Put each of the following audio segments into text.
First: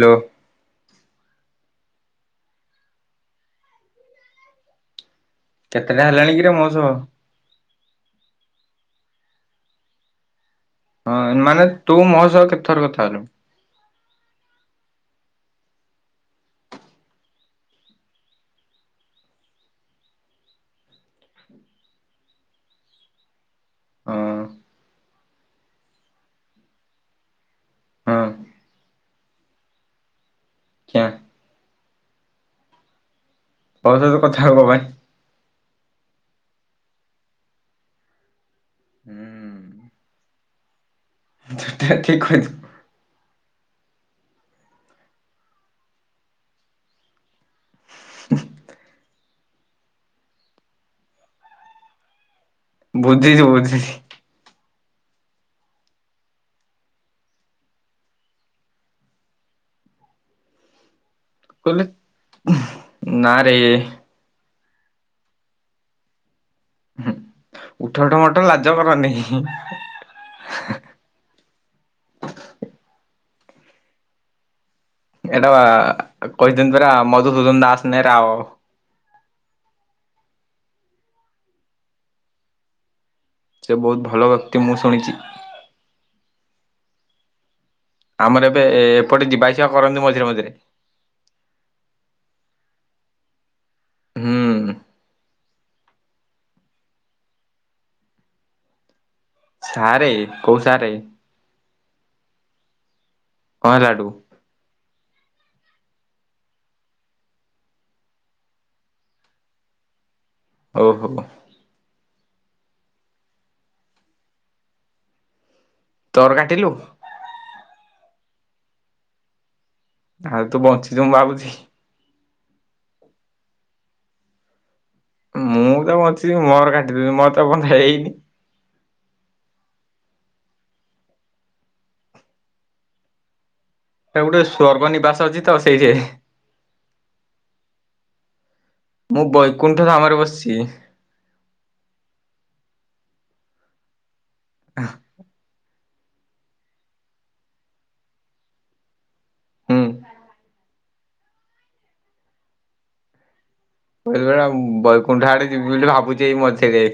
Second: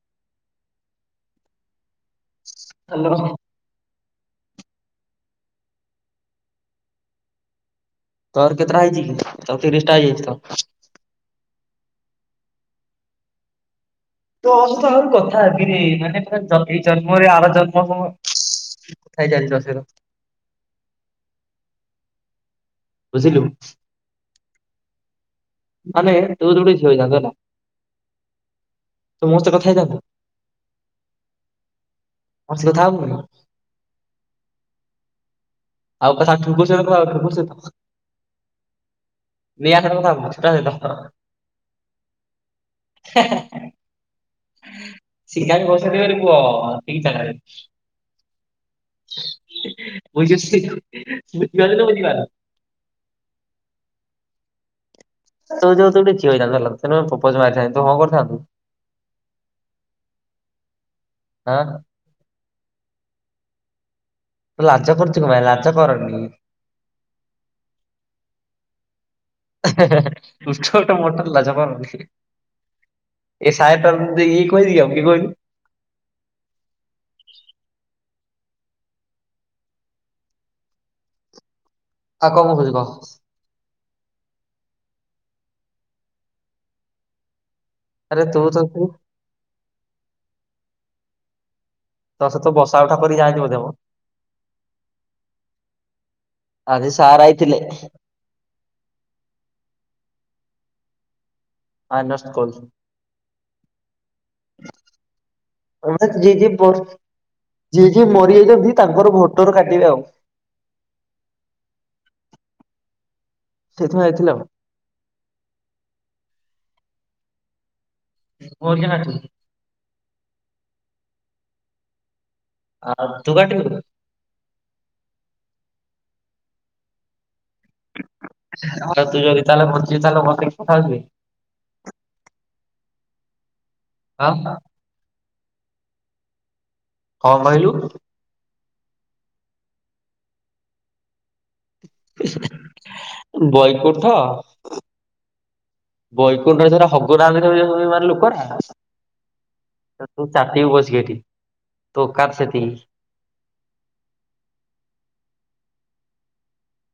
Hello. Hello. କେତେଟା ହେଲାଣି କିରେ ମୋ ସହ [unintelligible] ତୋର କେତେଟା ହେଇଚି କି ଚଉତିରିଶ ଟା ହେଇଯାଇଚି ତ। ହଁ ମାନେ ତୁ ମୋ ସହ କେତେଥର କଥା ହେଲୁ। ତୋ ସହିତ ଆଉ କଥା ହେବିରେ ମାନେ ପୁରା ଜଗେଇ ଏଇ ଜନ୍ମରେ ଆର ଜନ୍ମ ହୋ ଖାଇ ଚାଲ ଦୋସେର। [unintelligible] ବୁଝିଲୁ। ହଁ। ମାନେ ତୁ ଜଦି ଗୋଟେ ଝିଅ ହେଇଥାନ୍ତୁ ହେଲା। ହଁ। ତୁ ମୋ ସହିତ କଥା ହେଇଥାନ୍ତୁ। କ୍ୟା ମୋ ସହିତ କଥା ହୋବୁନି। ତୋ ସହିତ କଥା ହେବା ପାଇଁ। [unintelligible] ହୁଁ। ନେହା ସହିତ କଥା ହୋବୁ ତା ସହିତ। [unintelligible] ଠେ ଠିକ୍ କହିଚୁ। [unintelligible] [unintelligible] ଦେବେରେ ପୁଅ ଠିକ୍ ଜାଗାରେ। ବୁଝି [unintelligible] ବୁଝିିପାରୁଚ ନା ବୁଝିପାରିନୁ। ବୁଝିଚି ବୁଝିଚି। ତୁ ଯଦି ଗୋଟେ ଝିଅ ହେଇଥାନ୍ତୁ ହେଲା। ତତେ ମୁଁ ପ୍ରପୋଜ ମାରିଥାନ୍ତି। ତୁ ହଁ କରିଥାନ୍ତୁ? [inaudible] କଲେ [unintelligible] ନାଁ ରେ। ଲାଜ କରୁଚୁ କଂ ପାଇ ଲାଜ କରନି। ହୁଁ ଉଠ ଉଠ ମଠ ଲାଜ କରନି। [unintelligible] ଉଠ ଉଠ ମଠ ଲାଥ କରନି। ଏ ସାଏରି ଟା ତମକୁ ଇଏ କହିଚି କି ଆଉ କିଏ କହି [unintelligible] ଏଟାବା କହିଚନ୍ତି ପରା ମଧୁସୂଦନ ଦାସ ନେହେରାଓ। ଆଉ କଣ କୋହୁଚି କହ। ସେ ବୋହୁତ ଭଲ ବ୍ୟକ୍ତି ମୁଁ ଶୁଣିଚି। ଆରେ ତୁ ଆମର ତ ଏବେ ତୁ ଏପଟେ ଯିବା ଆସିବା କରନ୍ତି ମଝିରେ ମଝିରେ। ତୋ ସହିତ ବସା ଉଠା କରିଯାଆନ୍ତି ବୋଧେମ। ହୁଁ। ଆଜି ସାର୍ ଆଇଥିଲେ। ସାରେ କୋଉ ସାରେ? ମାଇନସ୍କୁଲ। କଣ ହେଲା ହେଠୁ? ଆମେ ଜିଏ ଜିଏ ବସ [unintelligible] ଯିଏ ଯିଏ ମରିଯାଇଛନ୍ତି ତାଙ୍କର ଭୋଟର କାଟିବେ ଆଉ। ଓହୋ। [inaudible] ସେଇଥି ପାଇଁ ଆଇଥିଲି ଆଉ। ତୋର କାଟିଲୁ। ମୋର କିଆଁ କାଟିବେ। ଆଉ ତୁ ବଞ୍ଚିଛୁ ମୁଁ ଭାବୁଚି। ଆଉ ତୁ କାଟିଲୁ। ମୁଁ ତ ବଞ୍ଚିବି ମୋର କାଟିଦେଵ୍ ମୋର ତ ଏପନ୍ତ ହେଇନି। [unintelligible] ତୁ ଯଦି ତାହେଲେ ବଞ୍ଚିଛୁ ତାହେଲେ ବଞ୍ଚିକି କଥା [unintelligible] ଏ ଆଉ ଗୋଟେ ସ୍ଵର୍ଗ ନିବାସ ଅଛି ତ ସେଇଠି [inaudible] କଂ କହିଲୁ। ମୁଁ ବୈକୁଣ୍ଠ ଧାମରେ ବସିଚି। ବୈଙ୍କୁଣ୍ଠ [inaudible] ବୈକୁଣ୍ଠରେ ସେରା [unintelligible] ଲୋକରା। ହୁଁ। ତ ତୁ ଚାଟିବୁ ବସିକି ହେଠି ତୋ ଓକାତ୍ ସେତିକି। [unintelligible] ବୈକୁଣ୍ଠ ଆଡେ ଯିବି ବୋଲି ଭାବୁଛି ଏଇ ମଝିରେ।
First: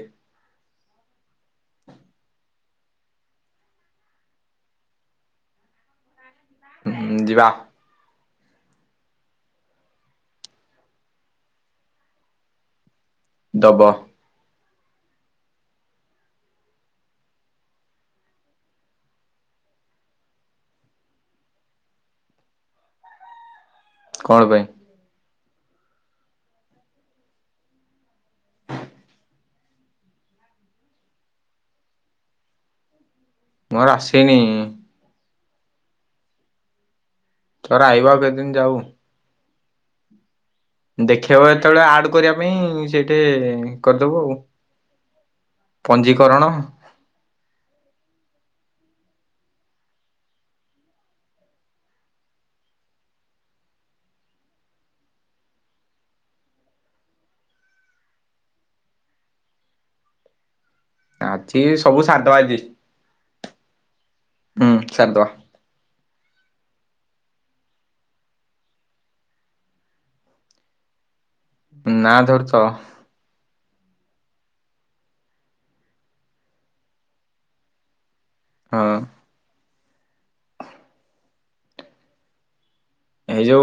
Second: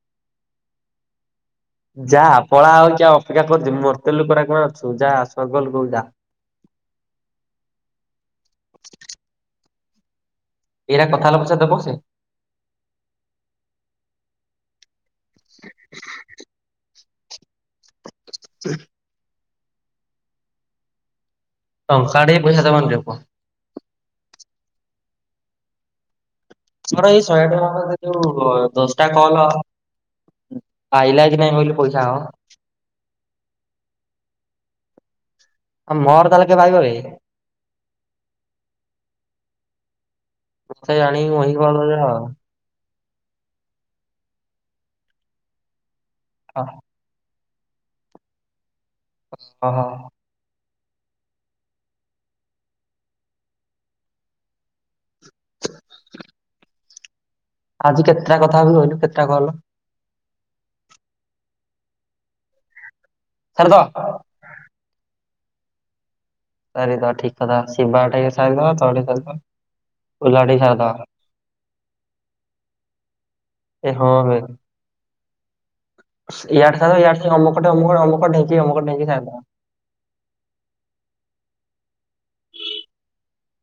ଯା ପଳା ଆଉ କିଆଁ ଅପେକ୍ଷା କରୁଚୁ ମର୍ତ୍ୟ ଲୁକ ରାକ ଅଛୁ ଯା ସ୍ୱର୍ଗ ଲୋକ କୁ ଯା। ହିଁ ଯିବା। ଏଇରା କଥା ହେଲ ପଇସା ଦବ ସେ? ଦବ। [inaudible] [inaudible] ଟଙ୍କାଟେ ପଇସା ଦବନିରେ ପୁଅ। କଣ ପାଇଁ? ସ ଆମର ଏଇ ଶହେ ଟଙ୍କା ରେ ଯୋଉ ଦଶଟା କଲ ପାଇଲା କି ନାଇଁ ବୋଇଲୁ ପଇସା ହବ। ମୋର ଆସନି? ଆଉ ମୋର ତାହେଲେ କେବେ ଆଇବ ବେ? ତୋର ଆଇବ ଆଉ କେତେଦିନ ଯାଉ। ମତେ ଜାଣିକି ଦେଖେଇବ ମହି କଲ ଯେତେବେଳେ ଆଡ କରିବା ପାଇଁ ସେ ଟେ କରିଦବୁ ଆଉ ପଞ୍ଜିକରଣ। ଓସହୋ! [inaudible] ଆଜି କେତେଟା କଥା ହେବୁ ଇଲୁ କେତେଟା କଲ୍? ଆଜି ସବୁ ସାରି ଦବା ଆଜି। ସାରିଦବା? ହୁଁ ସାରିଦବା। ସାରିଦବା ଠିକ କଥା ଶିବା ଟାବି ସାରିଦବା ତୋ ଟାବି ସାରିଦବା ଫୁଲା ଟାବି ସାରିଦବା। ନାଁ ଧରୁଚ? ଏ ହଁ ବେ [unintelligible] କି ଅମକ ଢେଙ୍କି ହଁ ସାର୍ଦେବା। ଏଇ ଯୋଉ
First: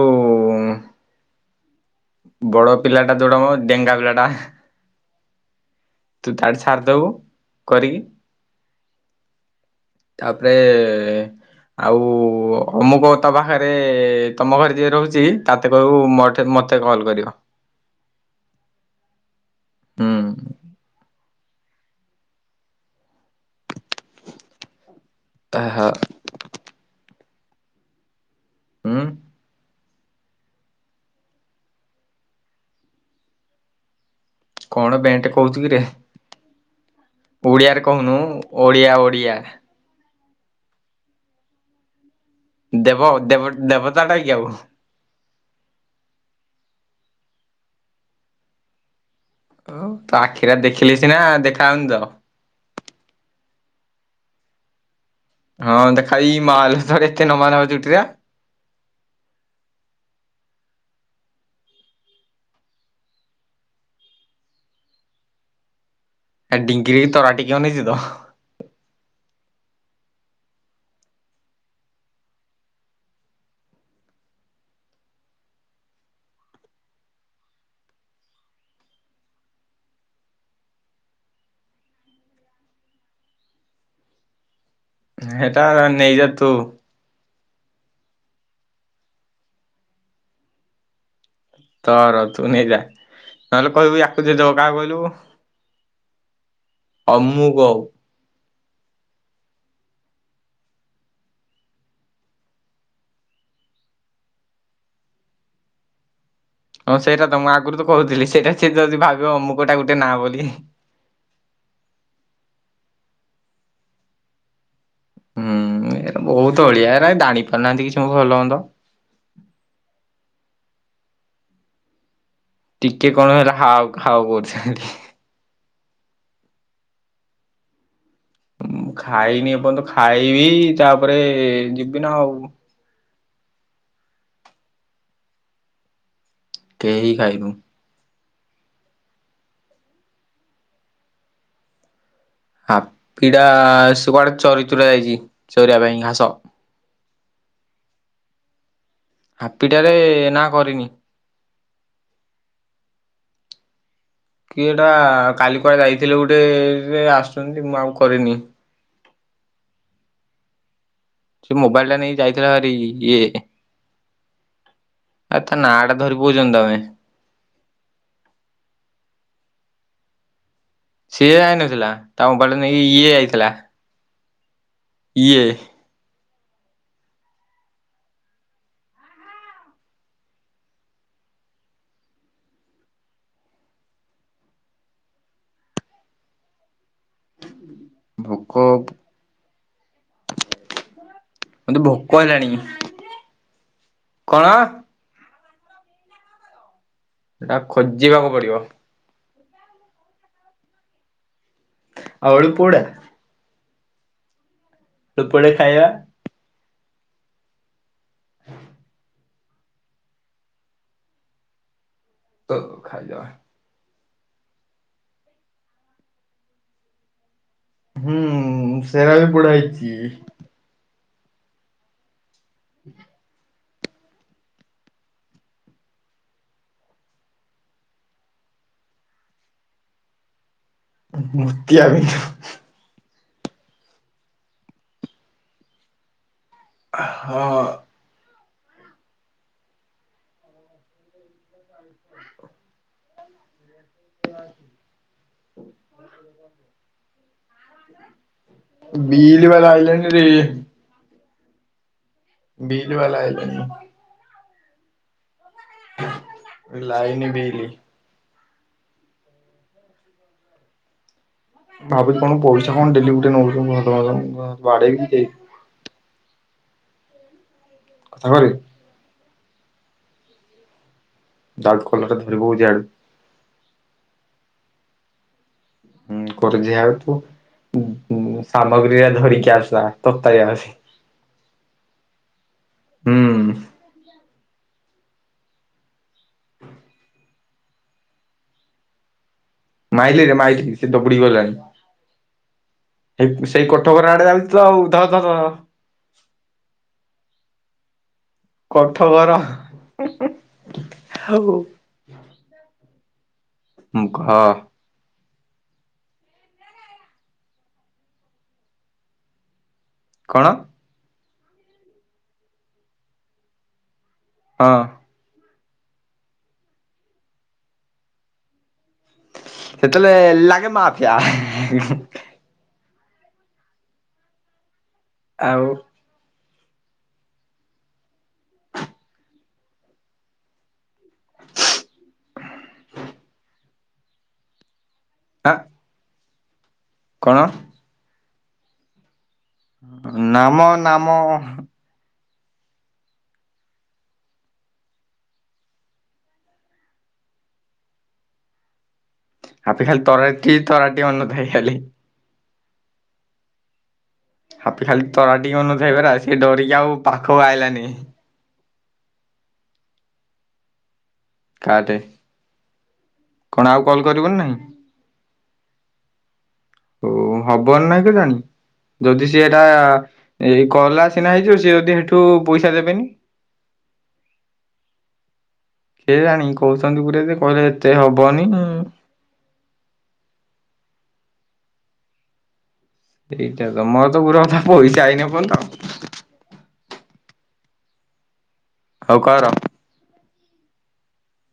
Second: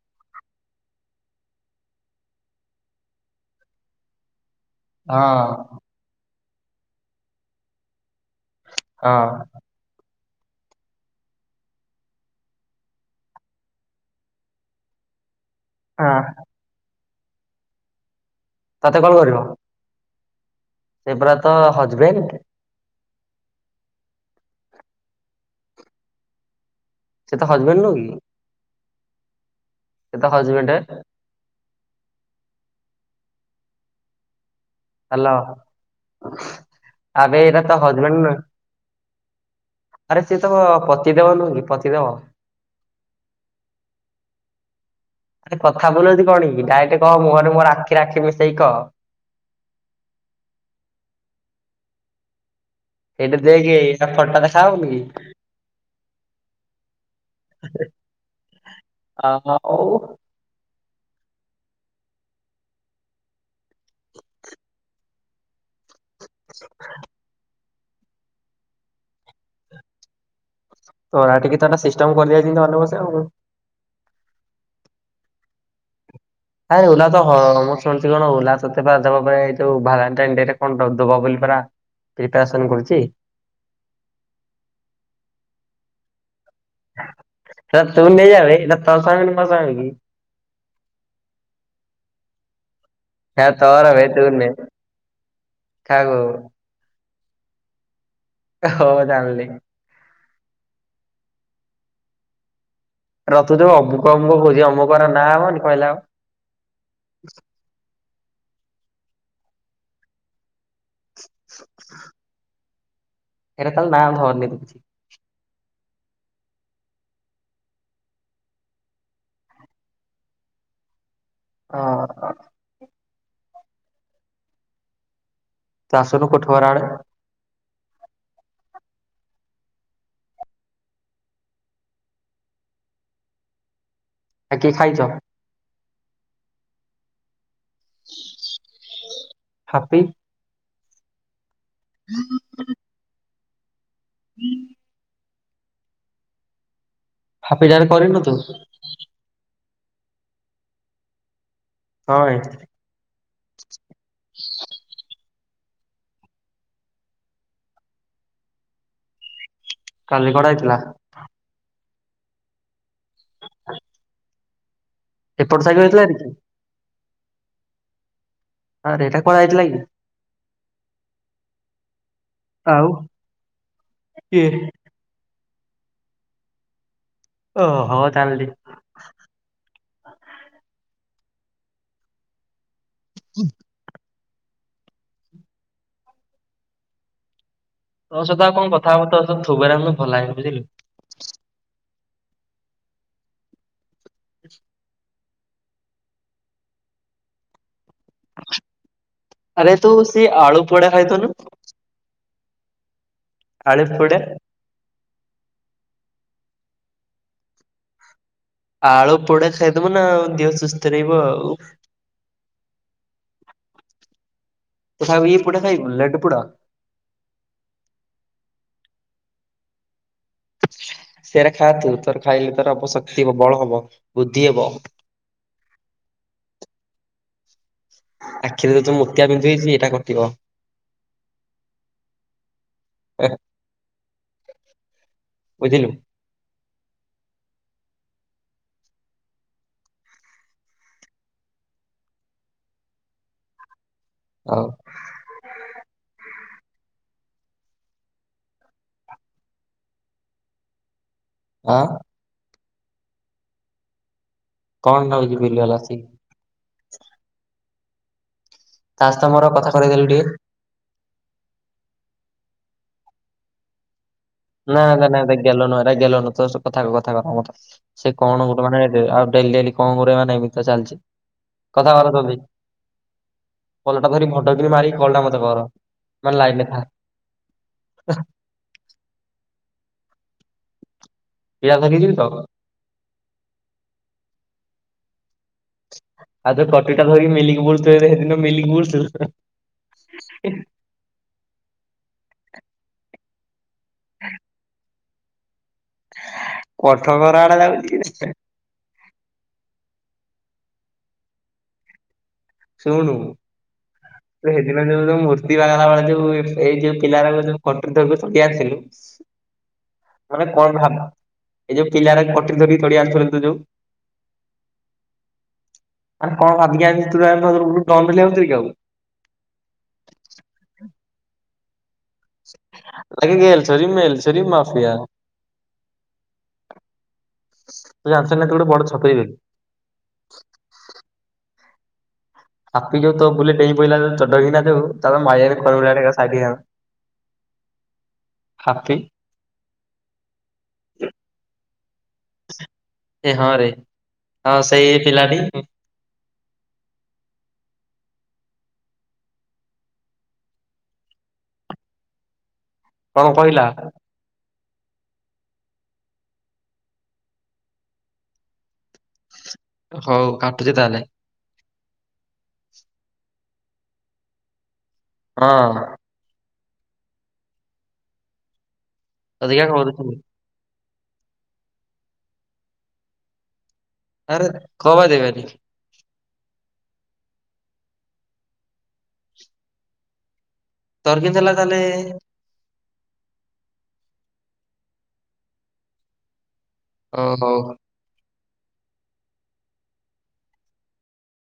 ବଡ ପିଲାଟା ଯୋଉଟାମ ଡେଙ୍ଗା ପିଲା ଟା ହଁ। ତୁ ତାଠେ ଛାରିଦବୁ କରିକି? ଅଁ। ତା'ପରେ-ଏ-ଏଁ ଆଉ ଅମକ ତା, ପାଖରେ-ଏ, ତମ ଘରେ ଯିଏ ରହୁଛି ତା'ତେ କହିବୁ, ହଁ। ମଠେ ମତେ କଲ୍ କରିବ। ତତେ କଲ କରିବ? ହୁଁ। ସେ ପରା ତ ହଜବେଣ୍ଟ! ତା ହ। ସେ ତୋ ହଜବେଣ୍ଡ ନୁହୁ କି? ଉଁ। ସେ ତ ହଜବେଣ୍ଡେ। କଣ ବେଣ୍ଟ ହାଲୋ କହୁଛୁ କିରେ! ଆବେ ଏଇଟା ତ ଓଡିଆରେ ହଜବେଣ୍ଡ କହୁନୁ ନୁହେଁ ଓଡିଆ, ଓଡିଆ! ଆରେ ସିଏ ତମ ପତିଦେବ ନୁହଁ କି ପତିଦେବ? ଦେବ, ଦେବ ଦେବତାଟା କି ଆଉ? ଆରେ କଥା ବୁଲଉଛୁ କଣ କି? ଡାଇକ୍ଟେ କହ ମୁହଁରେ ମୁହଁରେ ଆଖିରେ ଆଖି ମିଶେଇକି କହ। ତ ଆଖିରା ଦେଖିଲେ ସିନା, ଦେଖା ଆଉନି ତ? ଏଇଟା ଦେଖେ, ଏଇଟା ଫଟ ଦେଖା ହଉନି କି? ହଁ, ଦେଖାଇ ମାଲ ତର ଏତେ ନମା ନମା ଚୁଟିରା? ଆ-ଆ-ଉ। ଏ ଡିଙ୍ଗିରି କି ତରାଟିକି ଅନେଇଚୁ ତ? ତରାଟିକି ତଏନା ସିଷ୍ଟମ୍ କରିଦିଆଇଛି, ଜିଁତି ଅନେଇବ ସେ ଆଉ। ଆରେ ଓଲା ତ ହଁ, ମୁଁ ଶୁଣିୁଛି କଣ, ଓଲା ତତେ ପା ଦବା ପାଇଁ, ଯୋଉ ଭାଲେଣ୍ଟାଇନ୍ ଡେରେ କଣ ଦବ ବୋଲି ପରା? ପ୍ରିପାରେସନ୍ କରୁଚି? ହେଟା ନେଇଯା ତୁ। ସେଟା ତୁ ନେଇଯା ବେ ଏଇଟା ତୋ ସାଙ୍ଗନି, ମୋ ସାଙ୍ଗ କି? ତର, ତୁ ନେଇ ଯା। ସେଟା ନହେଲେ ତୋର କହିବୁ ବେ ୟାକୁ ତୁ ଦେଇ ନେ ଦବ କାହାକୁ କହିଲୁ! କାହାକୁ ଅମୁକ ହଅ ଜାଣିଲି। ରଥୁ ଯୋଉ ଅମୁକ ଅମୁକ କହୁଛି, ଏ ଅମୁକର ନାଁ ହବନି କହିଲା ଆଉ। ହଁ, ସେଇଟା ତ ମୁଁ ଆଗରୁ ତ କହୁଥିଲି। ସେଇଟା ସିଏ ଯଦି ଭାବିବ ଅମୁକଟା ଗୋଟେ ନାଁ ବୋଲି। ଏଇରା ଖାଲି ନାଁ ଧରନି କିଛି। ହୁଁ, ଏରା ବହୁତ ଅଳିଆ। ଏ ଜାଣି ପାରୁନାହାଁନ୍ତି, କିଛି ମ ଭଲ ମନ୍ଦ। ହଁ, ଅ। ଟିକେ କଣ ହେଲା ହାଉ ଖାଉ କରୁଛନ୍ତି। ତୁ ଆସୁନୁ କୋଥୁଘରଆଡେ? ମୁଁ ଖାଇନି, ଏପନ୍ତ ଖାଇବି। ତା'ପରେ ଯିବି ନା ଆଉ। ଆ କିଏ ଖାଇଛ? କେହିି ଖାଇନୁ। ହାପି। ହାପିଡା ସେ କୁଆଡେ ଚରିଚୁରା ଯାଇଛି, ଚରିବା ପାଇଁ ଘାସ। ହାଫିଡାରେ କରିନୁ ତୁ? ହାପିଟା ରେ ନାଁ କରିନି। ହଁ ଏ କିଏ ଏଟା କାଲି କୁଆଡେ ଯାଇଥିଲେ ଗୋଟେ ସେ ଆସୁଛନ୍ତି ମୁଁ ଆଉ କରିନି। କାଲି କଡା ହେଇଥିଲା। ସେ ମୋବାଇଲ୍ ଟା ନେଇ ଯାଇଥିଲା ଭାରି ଇଏ ଏ ତା ଏପଟ ନାଁ ସାଇକ ଟା ହେଇଥିଲା ଧରି କି କହୁଚନ୍ତି ତୋମେ। ଆରେ ଏଟା କୁଆଡେ ଆଇଥିଲା କି? ସିଏ ଯାଇନଥିଲା ତା ମୋବାଇଲ୍ ଟା ନେଇକି ଆଉ ଇଏ ଯାଇଥିଲା। କିଏ? ଇଏ। ଓ ହୋ ଜାଣିଲି। ତ ସହିତ ଆଉ ଭୋକ କଣ କଥାବାର୍ତ୍ତା ତ ଥୁବାର ଆମ ଭଲ [unintelligible] ବୁଝିଲୁ। ମୋତେ ଭୋକ ହେଲାଣି। କଣ? ସେଟା ଖୋଜିବାକୁ ପଡିବ। ଆରେ ତୁ ସି ଆଳୁ ପୋଡ ଖାଇ ଦଉନୁ। ଆଳୁ ପୁଡା। ଆଳୁ ପୁଡ଼ା। ତୁ ପୁଳି ଖାଇବା। ଆଳୁ ପୋଡା ଖାଇଦବ ନା ଆଉ ଦେହ ସୁସ୍ଥ ରହିବ ଆଉ। ତ ଖାଇ ଦେବା। ତଥାବି ଏ ପୁଡା ଖାଇବୁ ଲଡୁ ପୁଡା? ହୁଁ, ସେରା ବି ପୁଡା ହେଇଚି। ସେରା ଖାଆନ୍ତୁ ତୋର ଖାଇଲେ ତୋର ଅବଶକ୍ତି ଓ ବଳ ହବ। ବୃଦ୍ଧି ହେବ। ଆଖିରେ ଯୋଉ ତ ମୋତିଆବିନ୍ଦୁ ହେଇଛି ଏଟା କଟିବ। ଅ, ହଁ ମୋତିଆ ବିନ୍ଦୁ। ଏ ବୁଝିଲୁ? ଆ, ହଁ। ଆଉ। [inaudible] ବିଡି ବାଲା ଆଇଲେଣିରେ। ଆଁ, ବିଲ୍ ବାଲା ଆଇଲେଣି। କଣ ନଉଚି ବିଲ୍ ବାଲା ଆସିକି? ଏ ଲାଇନି ବିିଲି। ତା ସହିତ ମୋର କଥା କରେଇଦେଲୁ ଟିକେ। ଭାବୁଚି କଣ ପଇସା କଣ ଡେଲି ଗୋଟେ ନଉଚୁ [inaudible] ନା, ନା, ନା ଏଟା ଗେଲ ନୁହଁ, ଏଟା ଗେଲ ନୁହଁ, ତ ସହିତ କଥା ହେବେ କଥା ହେବେ ଆପଣ କଥା ସେ କଥା କଣ କରେ। ଗୋଟେ ମାନେ ଡେ ଆଉ ଡେଲି ଡେଲି କଣ ଗୋଟେ ମାନେ ଏମିତି ତ ଚାଲିଛି। ଡାଉଟ୍ କଥା କଲର ଧରିବୁ [unintelligible] ଯଆଡୁ ପଲଟା ଧରି ଫଟୋ ଉଠେଇ ମାରିକି କଲ୍ ଟା ମୋତେ କର। ହୁଁ, ମାନେ ଲାଇନରେ କରୁଛି ଥା ଆଉ ତୁ ଉଁ, ହୁଁ, ସାମଗ୍ରୀ ଆ ଧରିକି ଆସ ଆ ତତାଇ ଆସ। ଇଆ ଧରିକି ଯିବି ତ? ହୁଁ। ଆଉ [unintelligible] ଧରିକି ମିଲିକି ବୁଷ୍ଟ ସେ ଦିନ ମିଲିକି ବୁଷ୍ଟ। ମାଇଲି ରେ ମାଇଲି ସେ ଦବୁଡ଼ି ଗଲାଣି। ଏହି ସେଇ କୋଠଘର ଆଡେ ଯାଉଛି ତ ଆଉ ଧ ଧ ଧ ଧର। କୋଠଘର ଆଡେ ଯାଉଛି କିରେ। କୋଠଘର ଆଉ ଶୁଣୁ ମୁଁ ଘ ଏ ଯୋଉ ମୂର୍ତ୍ତି ବାଗେଇଲା ବେଳେ ଯୋଉ ଏଇ ଯୋଉ ପିଲା ଡାଗୁକ ଯୋଉ କଟୁରି ଧରିକି ତଡି ଆସିଲୁ ମାନେ କଣ ଭାବୁ ଏଇ ଯୋଉ ପିଲାରା କଟୁରି ଧରିକି ତଡି ଆଣୁଥିଲେ ତତେ ଯୋଉ ହଁ। ଆରେ କଣ [unintelligible] କି ଆଉ। ସେତେବେଳେ ଲାଗେ ମାଫିଆ। [unintelligible] ମାଫିଆ। ଆଉ ତୁ ଜାଣିଚୁନା ତୁ ଗୋଟେ ବଡ ଛପେଇ ବୋଲି। ହାପି ଯୋଉ ତୋ ବୁଲେ ଉପରେ ଡେଇଁ ପଡ଼ିଲା ଆଁ [unintelligible] କଣ? ହାପି ନା ମ ନା ମ ଏ ହଁ ରେ ହଁ ସେଇ ଏ ପିଲାଟି ହାପି ଖାଲି ତରାଟି ତରାଟି ଅନଉ ଥାଏ ଖାଲି। କଣ କହିଲା? ହାପି ଖାଲି ତରାଟି ଅନଉଥାଇ ପରା ସିଏ ଡରିକି ଆଉ ପାଖକୁ ଆଇଲାନି। ହଉ କାଟୁଛି ତାହେଲେ। କାଟେ, କଣ ଆଉ କଲ୍ କରିବୁନି ନାହିଁ? କହ ଓ ହବନି ନାଇଁ କେଜାଣି ଯଦି ସିଏ ଅଧିକା ଏଟା-ଆ-ଆ କରୁଥିଲି ଏଇ କଲା ସିନା ହେଇଯିବ ସିଏ ଯଦି ସେଠୁ ପଇସା ଦେବେନି। ଆରେ କଣ ପାଇଁ ଦେବେନି? କେଜାଣି କହୁଛନ୍ତି ପୁରା ଯେ କହିଲେ ଏତେ ହବନି-ଇ-ଇ। ତୋର କେନିନ୍ତି ହେଲା ତାହେଲେ? ଏଇଟା ତ ମୋର ତ ପୁରା କଥା ପଇସା ଆଇନି ଏପ୍ରଯ୍ୟନ୍ତ। ଓ ହୋ। ହଉ କର।